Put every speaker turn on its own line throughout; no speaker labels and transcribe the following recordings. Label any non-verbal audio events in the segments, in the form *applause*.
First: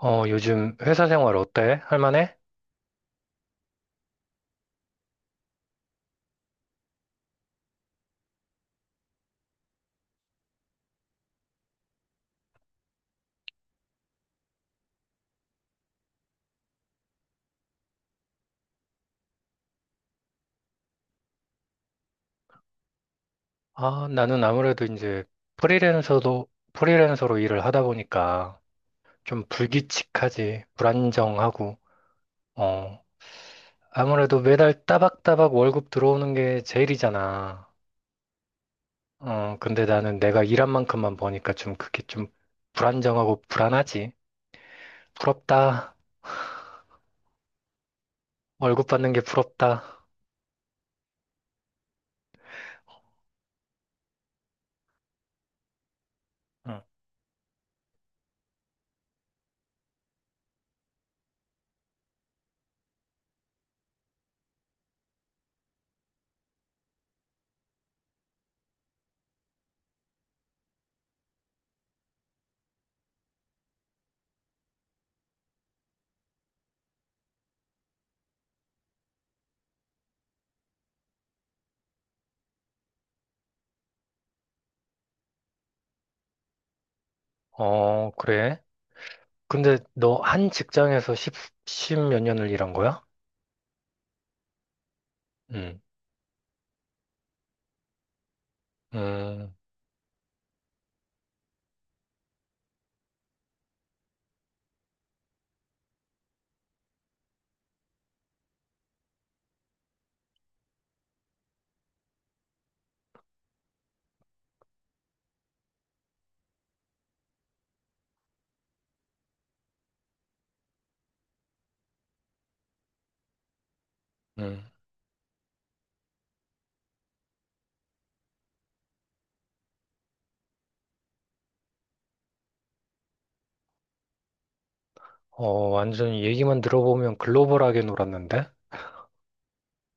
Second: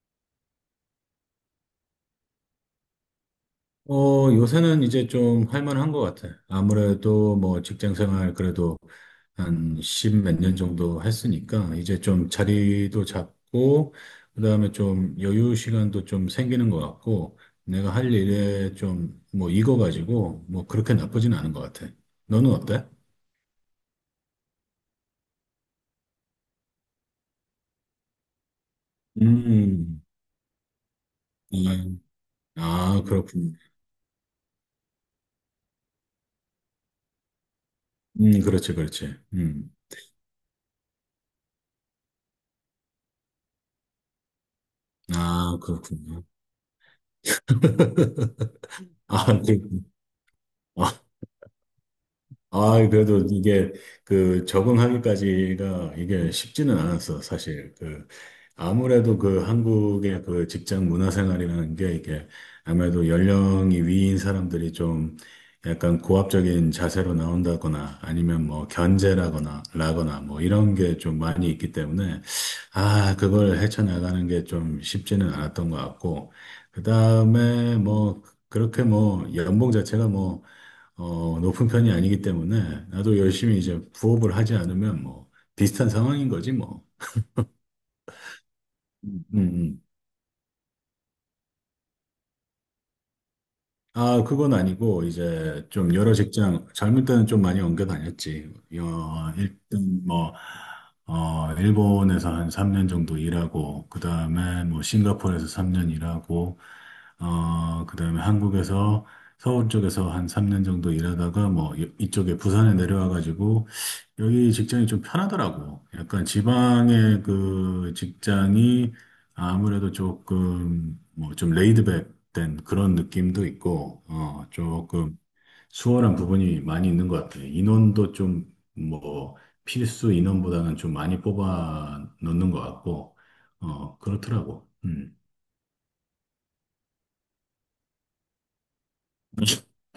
요즘 회사 생활 어때? 할만해?
어, 요새는 이제 좀 할만한 것 같아. 아무래도 뭐 직장 생활 그래도 한 십 몇 년 정도 했으니까 이제 좀 자리도 잡고, 그다음에 좀 여유 시간도 좀 생기는 것 같고, 내가 할 일에 좀 뭐 익어가지고 뭐 그렇게 나쁘진 않은 것 같아. 너는 어때?
아, 나는 아무래도 이제 프리랜서로 일을 하다 보니까 좀
음,
불규칙하지, 불안정하고,
예. 아,
어,
그렇군.
아무래도 매달 따박따박 월급 들어오는 게 제일이잖아.
그렇지, 그렇지.
근데 나는 내가 일한 만큼만 버니까 좀 그게 좀 불안정하고 불안하지.
아,
부럽다.
그렇군요. *laughs*
월급 받는 게
아,
부럽다.
그렇군. 아, 아, 그래도 이게 그 적응하기까지가 이게 쉽지는
응.
않았어, 사실. 그 아무래도 그 한국의 그 직장 문화 생활이라는 게 이게 아무래도 연령이 위인 사람들이 좀 약간 고압적인 자세로 나온다거나 아니면 뭐 견제라거나 라거나 뭐 이런 게 좀 많이 있기 때문에 아, 그걸 헤쳐나가는 게 좀 쉽지는 않았던 것 같고 그다음에 뭐 그렇게 뭐 연봉 자체가 뭐 어, 높은 편이 아니기 때문에 나도 열심히 이제 부업을 하지 않으면 뭐 비슷한 상황인 거지 뭐.
어, 그래?
음,
근데
음.
너 한 직장에서 십몇 년을 일한 거야?
아, 그건 아니고, 이제
응.
좀 여러 직장, 젊을 때는 좀 많이 옮겨 다녔지. 어,
음.
일단 뭐, 어, 일본에서 한 3년 정도 일하고, 그 다음에 뭐, 싱가포르에서 3년 일하고, 어, 그 다음에 한국에서 서울 쪽에서 한 3년 정도 일하다가 뭐, 이쪽에 부산에 내려와가지고, 여기 직장이 좀 편하더라고. 약간 지방의 그 직장이 아무래도 조금, 뭐, 좀 레이드백, 된 그런 느낌도 있고, 어,
음.
조금 수월한 부분이 많이 있는 것 같아요. 인원도 좀, 뭐, 필수 인원보다는 좀 많이 뽑아 넣는 것 같고, 어, 그렇더라고. 음.
완전히 얘기만 들어보면 글로벌하게 놀았는데?
*laughs*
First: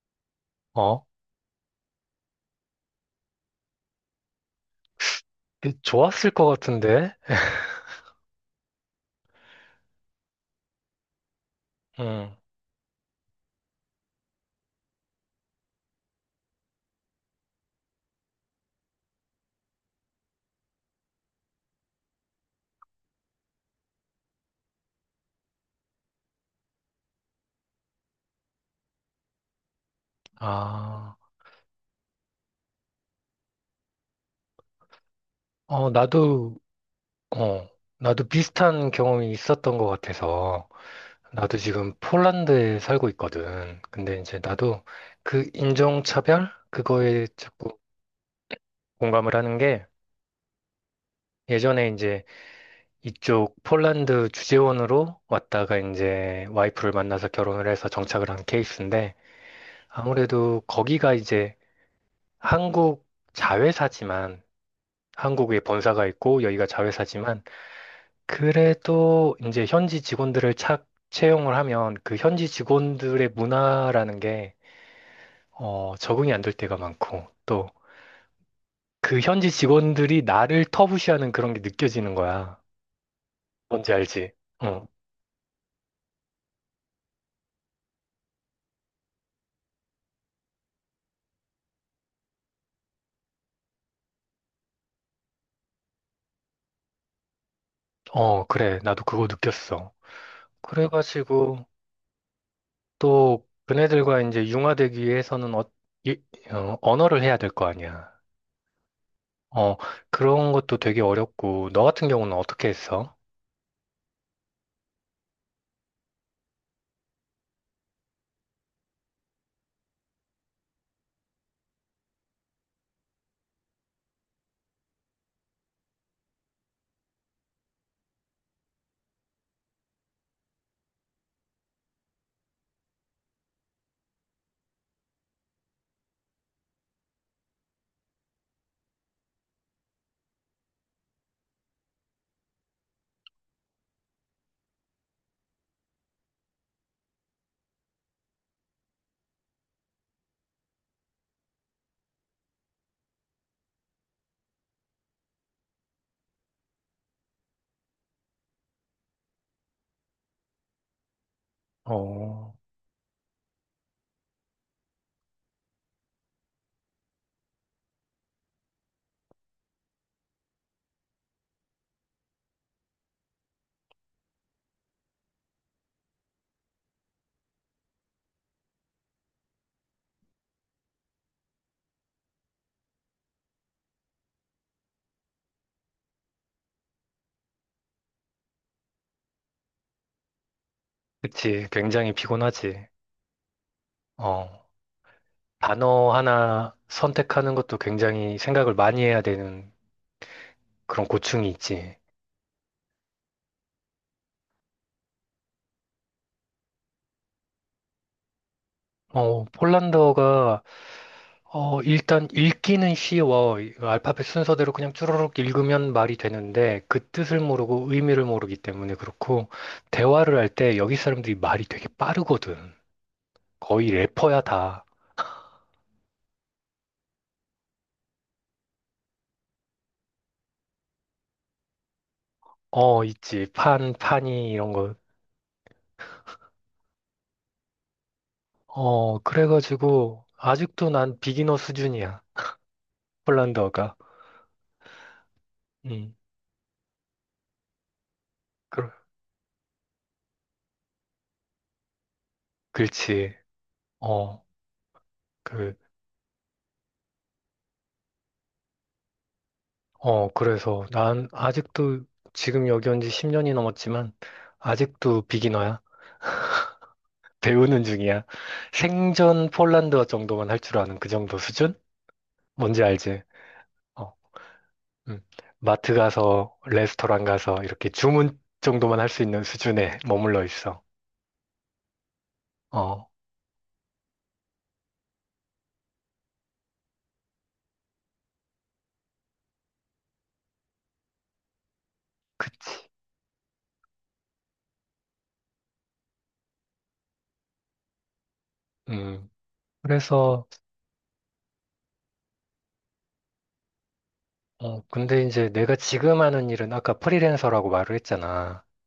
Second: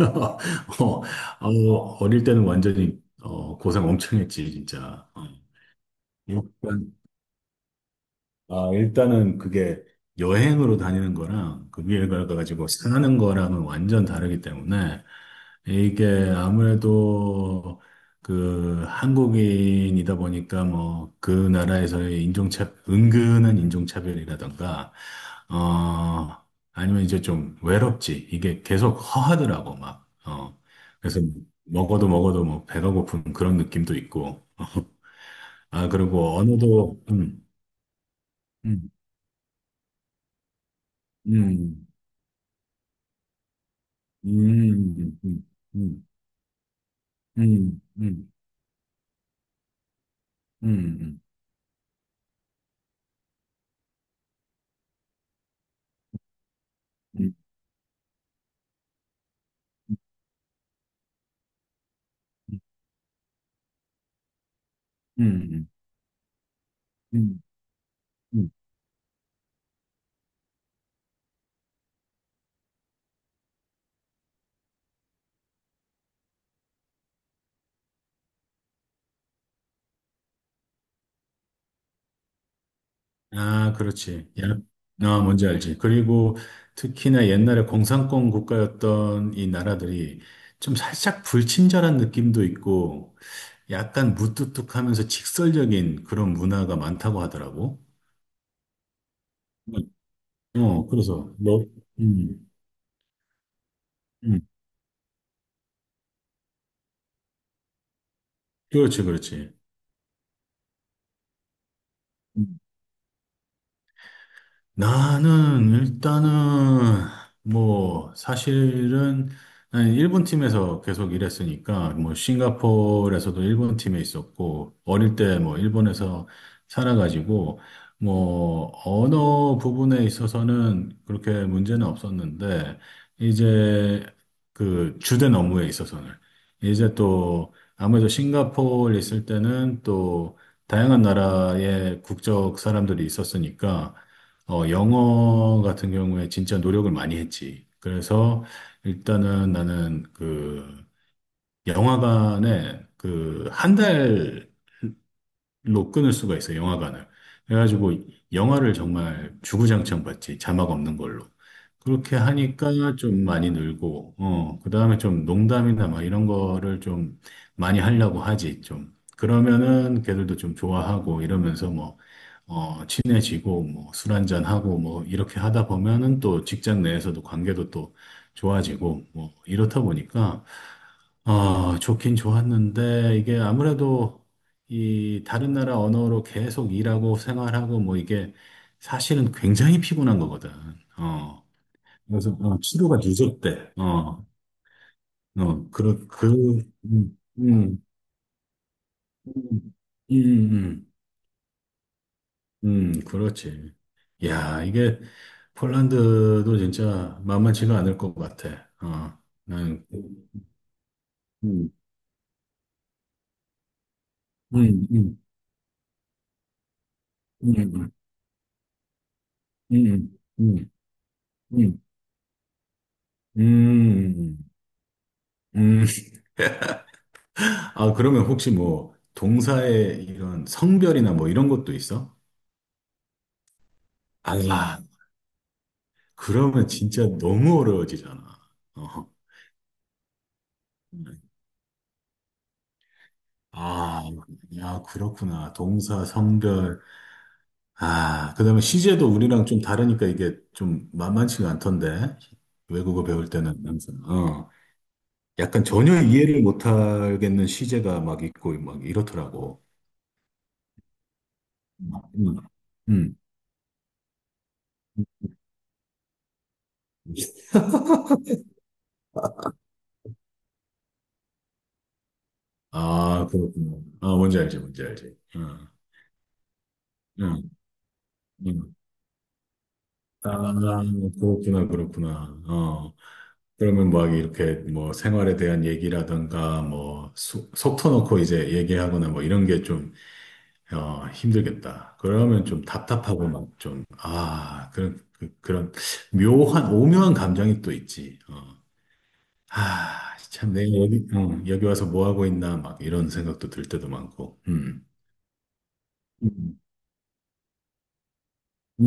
어,
어?
어, 어릴 때는 완전히, 어, 고생 엄청 했지, 진짜.
좋았을
어.
것 같은데?
아, 일단은 그게 여행으로 다니는 거랑 그 위에
음.
가가지고 사는 거랑은 완전 다르기 때문에 이게 아무래도 그 한국인이다 보니까 뭐 그 나라에서의 은근한 인종차별이라던가, 어, 아니면 이제 좀 외롭지. 이게 계속 허하더라고, 막. 어,
아,
그래서 먹어도 먹어도 뭐 배가 고픈 그런 느낌도 있고. *laughs* 아,
어,
그리고
나도,
언어도,
어, 나도
음,
비슷한 경험이 있었던 것 같아서. 나도
음.
지금 폴란드에 살고 있거든. 근데 이제 나도
음, 음,
그
음,
인종차별? 그거에 자꾸
음, 음,
공감을 하는 게
음, 음,
예전에 이제 이쪽 폴란드 주재원으로 왔다가 이제 와이프를 만나서
음,
결혼을 해서 정착을 한 케이스인데 아무래도 거기가 이제 한국 자회사지만
음,
한국에
음,
본사가 있고 여기가
음.
자회사지만
음.
그래도 이제 현지 직원들을 착 채용을 하면 그 현지 직원들의 문화라는 게 적응이 안 될 때가 많고 또 그 현지 직원들이 나를 터부시하는 그런 게 느껴지는 거야.
아,
뭔지
그렇지.
알지?
야,
어,
아, 뭔지 알지. 그리고 특히나 옛날에 공산권 국가였던 이 나라들이 좀 살짝 불친절한 느낌도 있고 약간 무뚝뚝하면서 직설적인 그런 문화가 많다고 하더라고.
그래. 나도 그거 느꼈어.
어, 그래서
그래가지고
너, 음,
또 그네들과
음,
이제 융화되기 위해서는 이- 언어를 해야 될 거 아니야.
그렇지, 그렇지.
어, 그런 것도 되게 어렵고, 너 같은 경우는 어떻게 했어?
나는 일단은 뭐 사실은 나는 일본 팀에서 계속 일했으니까 뭐 싱가포르에서도 일본 팀에 있었고 어릴 때 뭐 일본에서 살아가지고 뭐 언어 부분에 있어서는 그렇게 문제는 없었는데 이제 그 주된 업무에 있어서는 이제 또 아무래도 싱가포르 있을 때는 또 다양한 나라의 국적 사람들이 있었으니까 어, 영어 같은 경우에 진짜 노력을 많이 했지. 그래서 일단은 나는 그 영화관에 그한달 로 끊을 수가 있어요, 영화관을. 그래가지고 영화를 정말 주구장창 봤지, 자막 없는 걸로. 그렇게
어,
하니까 좀 많이 늘고, 어, 그 다음에 좀 농담이나 막 이런 거를 좀 많이 하려고 하지, 좀. 그러면은 걔들도 좀 좋아하고 이러면서 뭐, 어, 친해지고 뭐 술 한잔하고 뭐 이렇게 하다 보면은 또 직장 내에서도 관계도 또 좋아지고 뭐 이렇다 보니까 아, 좋긴 좋았는데, 이게 아무래도 이 다른 나라 언어로 계속 일하고 생활하고 뭐 이게 사실은 굉장히 피곤한 거거든. 어.
그치. 굉장히
그래서 어,
피곤하지.
치료가 늦었대. 어.
어,
어, 그렇
단어
그
하나
음,
선택하는 것도
음,
굉장히 생각을 많이 해야 되는
음, 음, 음,
그런 고충이 있지.
그렇지. 야, 이게 폴란드도 진짜 만만치가 않을 것 같아. 어.
어,
난
폴란드어가,
음,
일단 읽기는 쉬워. 이 알파벳 순서대로 그냥 쭈르
음,
륵 읽으면 말이 되는데, 그 뜻을 모르고
음,
의미를 모르기 때문에 그렇고,
음, 음,
대화를 할
음,
때 여기 사람들이 말이
음,
되게 빠르거든. 거의
음,
래퍼야, 다.
음. 아, 그러면 혹시 뭐 동사의 이런 성별이나 뭐 이런 것도 있어?
어, 있지. 판,
아, 아니,
파니, 이런 거.
그러면 진짜 너무 어려워지잖아. 어.
그래가지고, 아직도 난
음.
비기너 수준이야. 폴란드어가.
아, 야, 그렇구나. 동사,
음,
성별. 아, 그다음에
그,
시제도 우리랑 좀 다르니까 이게 좀 만만치가 않던데. 외국어 배울
그렇지.
때는 항상.
어,
어. 약간
그,
전혀 이해를 못하겠는 시제가 막 있고 막 이렇더라고.
그래서 난 아직도
음.
지금 여기 온 지
음.
10년이 넘었지만, 아직도 비기너야. 배우는 중이야. 생전 폴란드어 정도만 할 줄 아는 그 정도 수준? 뭔지 알지?
아, 그렇구나.
어,
아, 뭔지 알지, 뭔지 알지.
음.
어.
마트 가서, 레스토랑
응,
가서, 이렇게 주문
음.
정도만 할 수 있는 수준에 머물러
아,
있어.
그렇구나, 그렇구나. 어.
어,
그러면 막 이렇게 뭐 생활에 대한 얘기라든가 뭐 속 터놓고 이제 얘기하거나 뭐 이런 게 좀, 어, 힘들겠다. 그러면 좀
그치.
답답하고 막 좀, 아, 그런, 그, 그런 묘한, 오묘한 감정이 또 있지. 어.
음.
아,
그래서,
참 내가 여기, 어, 여기 와서 뭐 하고 있나 막 이런 생각도 들 때도 많고. 음.
근데 이제 내가 지금 하는
음.
일은 아까 프리랜서라고 말을 했잖아.
음.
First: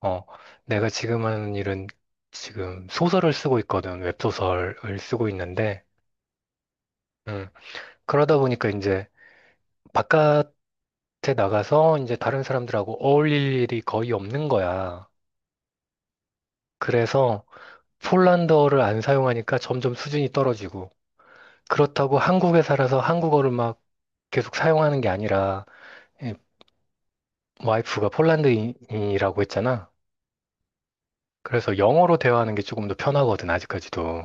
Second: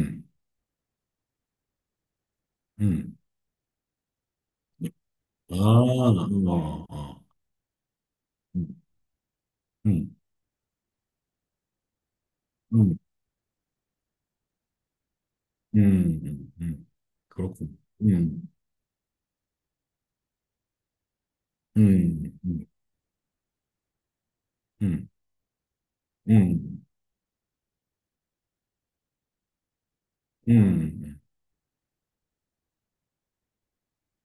어, 내가 지금 하는 일은 지금
음.
소설을 쓰고 있거든. 웹소설을 쓰고
아,
있는데,
어, 어.
음, 그러다 보니까
음.
이제
음.
바깥에 나가서 이제 다른
음.
사람들하고 어울릴 일이 거의 없는 거야.
음, 음, 음.
그래서
그렇군.
폴란드어를 안 사용하니까 점점 수준이 떨어지고, 그렇다고
음,
한국에
음,
살아서 한국어를 막 계속 사용하는
음,
게 아니라, 이
음,
와이프가 폴란드인이라고 했잖아.
음.
그래서 영어로 대화하는 게 조금 더 편하거든, 아직까지도.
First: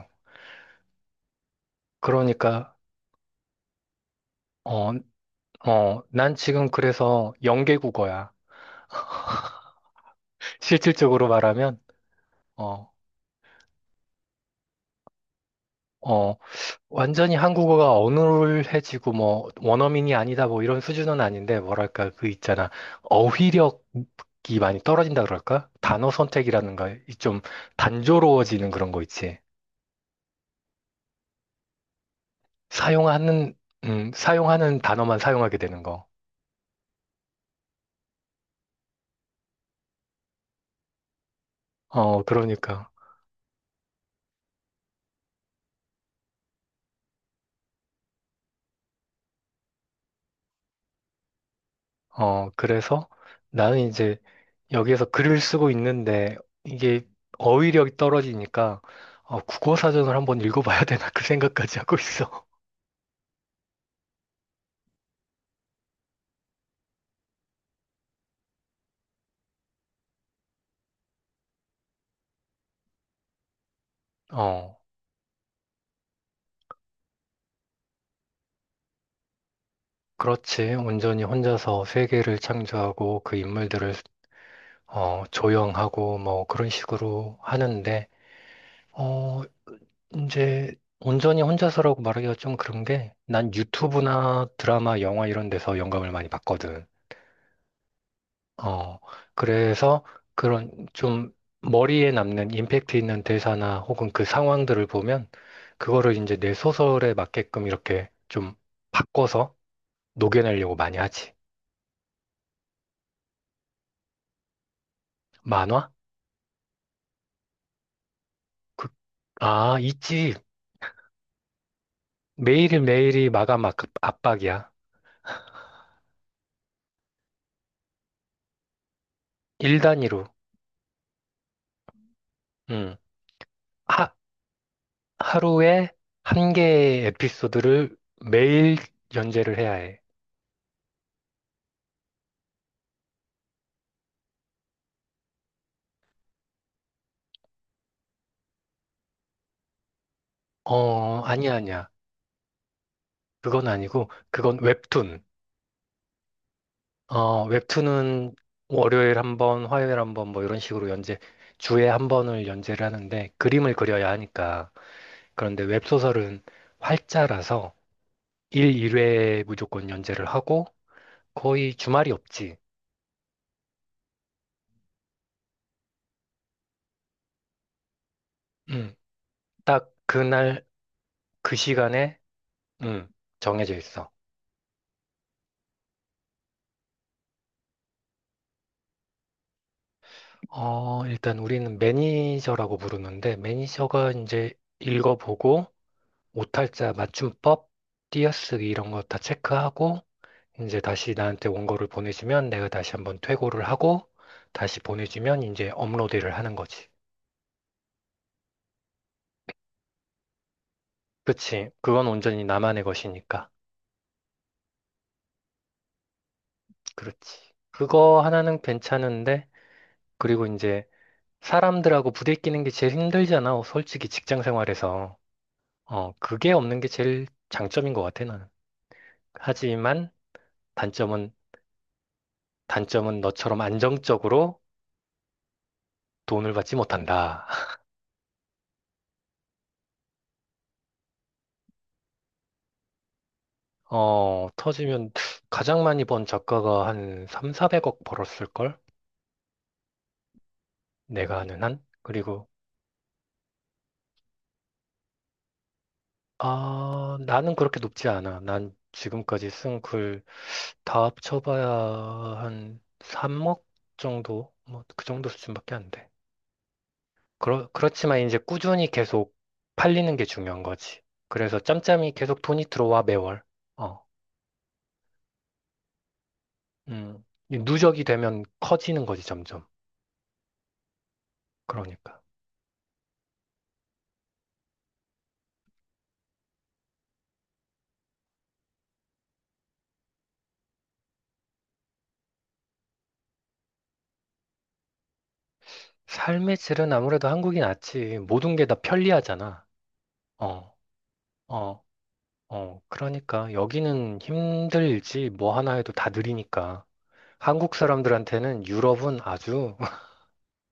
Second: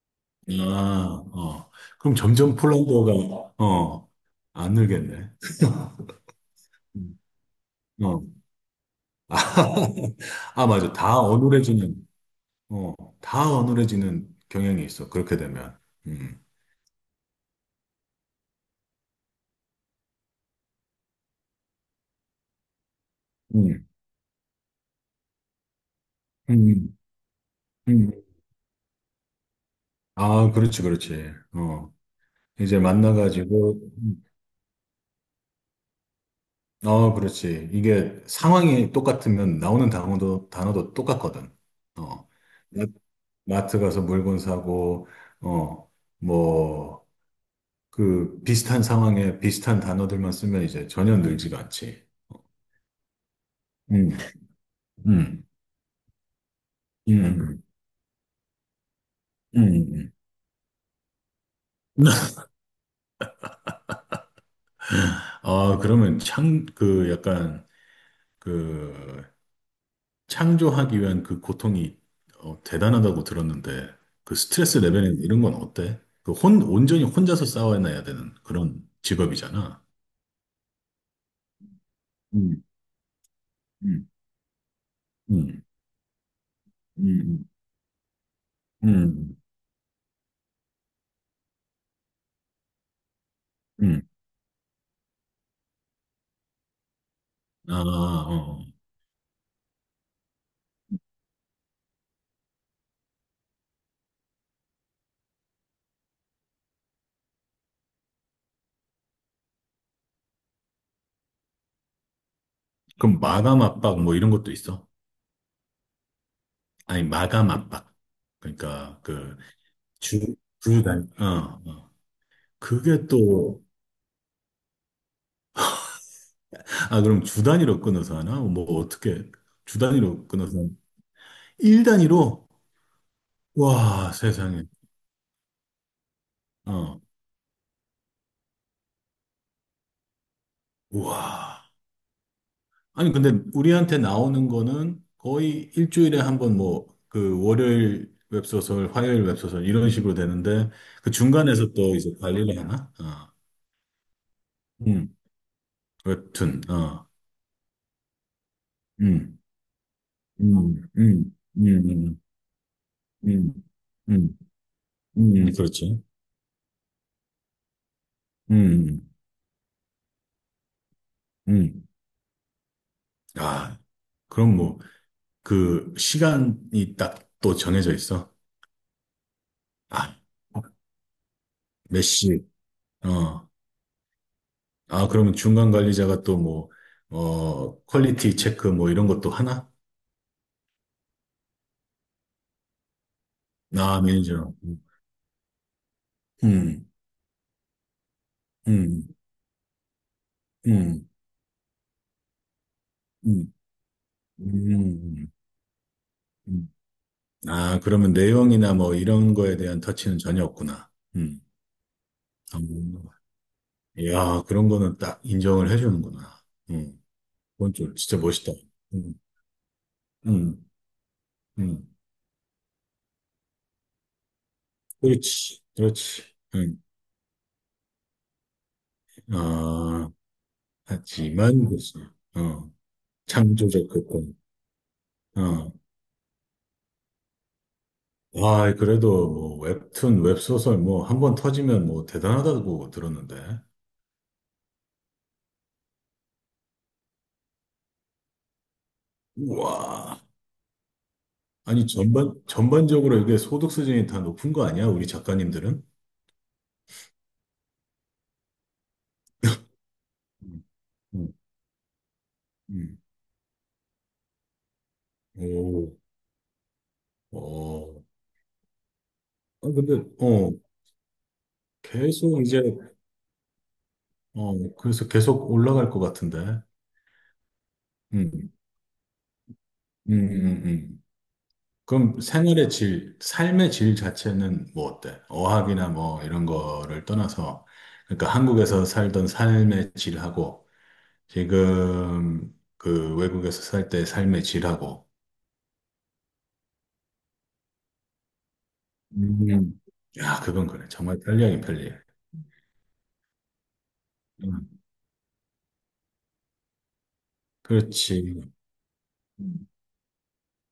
음. 아, 어. 그럼 점점
그러니까,
폴란드어가, 어, 안
어,
늘겠네.
난 지금
*laughs* 음,
그래서
어.
영계국어야.
아, *laughs* 아, 맞아. 다
실질적으로 말하면,
어눌해지는,
어,
어, 다 어눌해지는 경향이 있어. 그렇게 되면.
어,
음,
완전히 한국어가 어눌해지고, 뭐, 원어민이 아니다, 뭐, 이런 수준은 아닌데, 뭐랄까, 그 있잖아.
음,
어휘력이 많이 떨어진다 그럴까? 단어 선택이라는가,
음,
이좀
음.
단조로워지는 그런 거 있지.
아, 그렇지, 그렇지. 어. 이제
사용하는,
만나가지고
사용하는 단어만 사용하게 되는 거.
어, 그렇지. 이게 상황이 똑같으면 나오는 단어도 똑같거든.
어,
어, 마-
그러니까.
마트 가서 물건 사고, 어, 뭐, 그 비슷한 상황에 비슷한 단어들만 쓰면 이제 전혀 늘지가 않지. 어.
그래서 나는
음,
이제 여기에서 글을
음,
쓰고 있는데 이게
음, 음,
어휘력이 떨어지니까 국어
음.
사전을 한번 읽어봐야 *laughs* 되나 그 생각까지 하고
*laughs*
있어.
아, 그러면 창, 그 약간, 그, 창조하기 위한 그 고통이 어, 대단하다고 들었는데 그 스트레스
어,
레벨은 이런 건 어때? 그 온전히 혼자서 싸워내야 되는 그런 직업이잖아.
그렇지. 온전히 혼자서 세계를
음,
창조하고 그 인물들을
음, 음,
조형하고 뭐 그런 식으로
음,
하는데
음,
어, 이제 온전히 혼자서라고 말하기가 좀 그런 게 난
음.
유튜브나 드라마, 영화 이런 데서 영감을 많이 받거든.
아, 어.
어, 그래서 그런 좀 머리에 남는 임팩트 있는 대사나 혹은 그 상황들을 보면 그거를 이제 내 소설에 맞게끔 이렇게 좀 바꿔서 녹여내려고 많이 하지.
그럼 마감 압박 뭐 이런 것도 있어?
만화?
아니, 마감 압박.
그,
그러니까 그
아,
주,
있지.
주 단위. 어, 어. 그게
매일매일이
또,
마감 압박이야.
아, 그럼 주 단위로 끊어서 하나? 뭐 어떻게 주
일 단위로.
단위로 끊어서 하나? 일 단위로?
음.
와,
하,
세상에.
하루에 한
어.
개의 에피소드를 매일 연재를 해야 해.
우와. 아니, 근데 우리한테 나오는 거는 거의 일주일에 한번 뭐, 그 월요일 웹소설, 화요일 웹소설 이런 식으로 되는데 그
어, 아니야,
중간에서
아니야.
또 이제 관리를 하나? 어.
그건 아니고, 그건
음.
웹툰.
웹툰. 어.
어, 웹툰은 월요일 한
음.
번, 화요일 한 번, 뭐 이런
음.
식으로 연재,
음. 음.
주에 한
음.
번을 연재를 하는데
음.
그림을 그려야
음.
하니까.
음. 음.
그런데
그렇지.
웹소설은 활자라서
음.
일 일
음.
회 무조건 연재를 하고 거의
음.
주말이 없지.
아. 그럼 뭐 그 시간이 딱 또 정해져 있어.
음, 딱
아.
그날, 그
몇
시간에,
시.
음,
어.
정해져 있어.
아, 그러면 중간 관리자가 또 뭐, 어, 퀄리티 체크 뭐 이런 것도 하나?
어, 일단 우리는 매니저라고 부르는데
나 아,
매니저가 이제
매니저.
읽어보고
음,
오탈자 맞춤법, 띄어쓰기 이런 거
음,
다 체크하고 이제
음,
다시 나한테 원고를 보내주면 내가 다시 한번
음,
퇴고를 하고 다시
음.
보내주면 이제 업로드를 하는
음.
거지.
아, 그러면 내용이나 뭐 이런 거에 대한 터치는 전혀 없구나. 음.
그치. 그건 온전히
아,
나만의 것이니까.
야, 그런 거는 딱 인정을 해주는구나. 음.
그렇지.
그건 좀 진짜
그거
멋있다.
하나는
음,
괜찮은데 그리고
음,
이제
음.
사람들하고 부대끼는 게 제일 힘들잖아. 솔직히 직장 생활에서.
그렇지,
어,
그렇지.
그게 없는
음.
게 제일 장점인 것 같아, 나는.
아,
하지만 단점은,
하지만, 그렇 어,
단점은 너처럼
창조적 그건.
안정적으로
어.
돈을 받지 못한다.
와, 그래도 뭐 웹툰, 웹소설 뭐 한 번 터지면 뭐 대단하다고 들었는데.
어, 터지면 가장 많이 번 작가가 한 3, 400억 벌었을걸?
우와.
내가 아는 한?
아니, 전반,
그리고,
전반적으로 이게 소득 수준이 다 높은 거 아니야? 우리 작가님들은?
아, 나는 그렇게 높지 않아. 난 지금까지 쓴 글
음,
다
음,
합쳐봐야 한
음.
3억 정도? 뭐, 그 정도 수준밖에 안
오,
돼.
어.
그렇지만 이제 꾸준히 계속
아, 근데,
팔리는 게
어,
중요한 거지. 그래서 짬짬이 계속
계속
돈이
이제,
들어와, 매월. 어,
어, 그래서 계속 올라갈 것 같은데.
음. 이 누적이 되면
음,
커지는 거지, 점점.
음, 음, 음. 그럼
그러니까.
생활의 질, 삶의 질 자체는 뭐 어때? 어학이나 뭐 이런 거를 떠나서, 그러니까 한국에서 살던 삶의 질하고, 지금 그 외국에서 살 때 삶의 질하고.
삶의 질은 아무래도 한국이 낫지. 모든 게 다 편리하잖아.
음. 야, 그건
어,
그래. 정말 편리하긴
어,
편리해.
어. 그러니까 여기는
음,
힘들지 뭐 하나 해도 다 느리니까. 한국
그렇지.
사람들한테는 유럽은
음.
아주, *laughs*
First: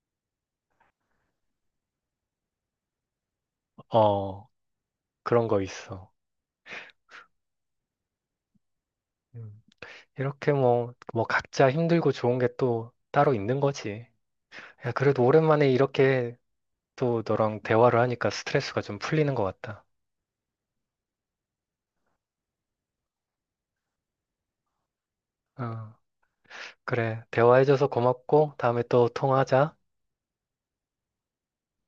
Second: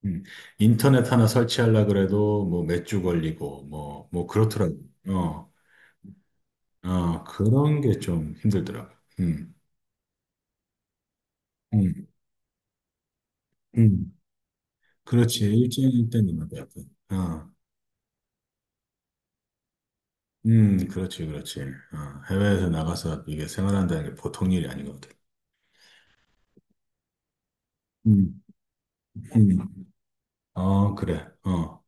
음. 인터넷 하나 설치하려 그래도 뭐 몇 주 걸리고 뭐, 뭐
어,
그렇더라고.
그런
어,
거 있어.
어, 그런 게 좀 힘들더라고. 음,
음. 이렇게 뭐 각자
음,
힘들고 좋은 게 또 따로 있는 거지.
음.
야, 그래도
그렇지.
오랜만에
일정일
이렇게
때는 맞아.
또
어,
너랑 대화를 하니까 스트레스가 좀 풀리는 것 같다.
그렇지, 그렇지. 어, 해외에서 나가서 이게 생활한다는 게 보통 일이 아니거든.
어, 그래. 대화해줘서
음,
고맙고 다음에 또
음.
통화하자.
어, 그래. 어.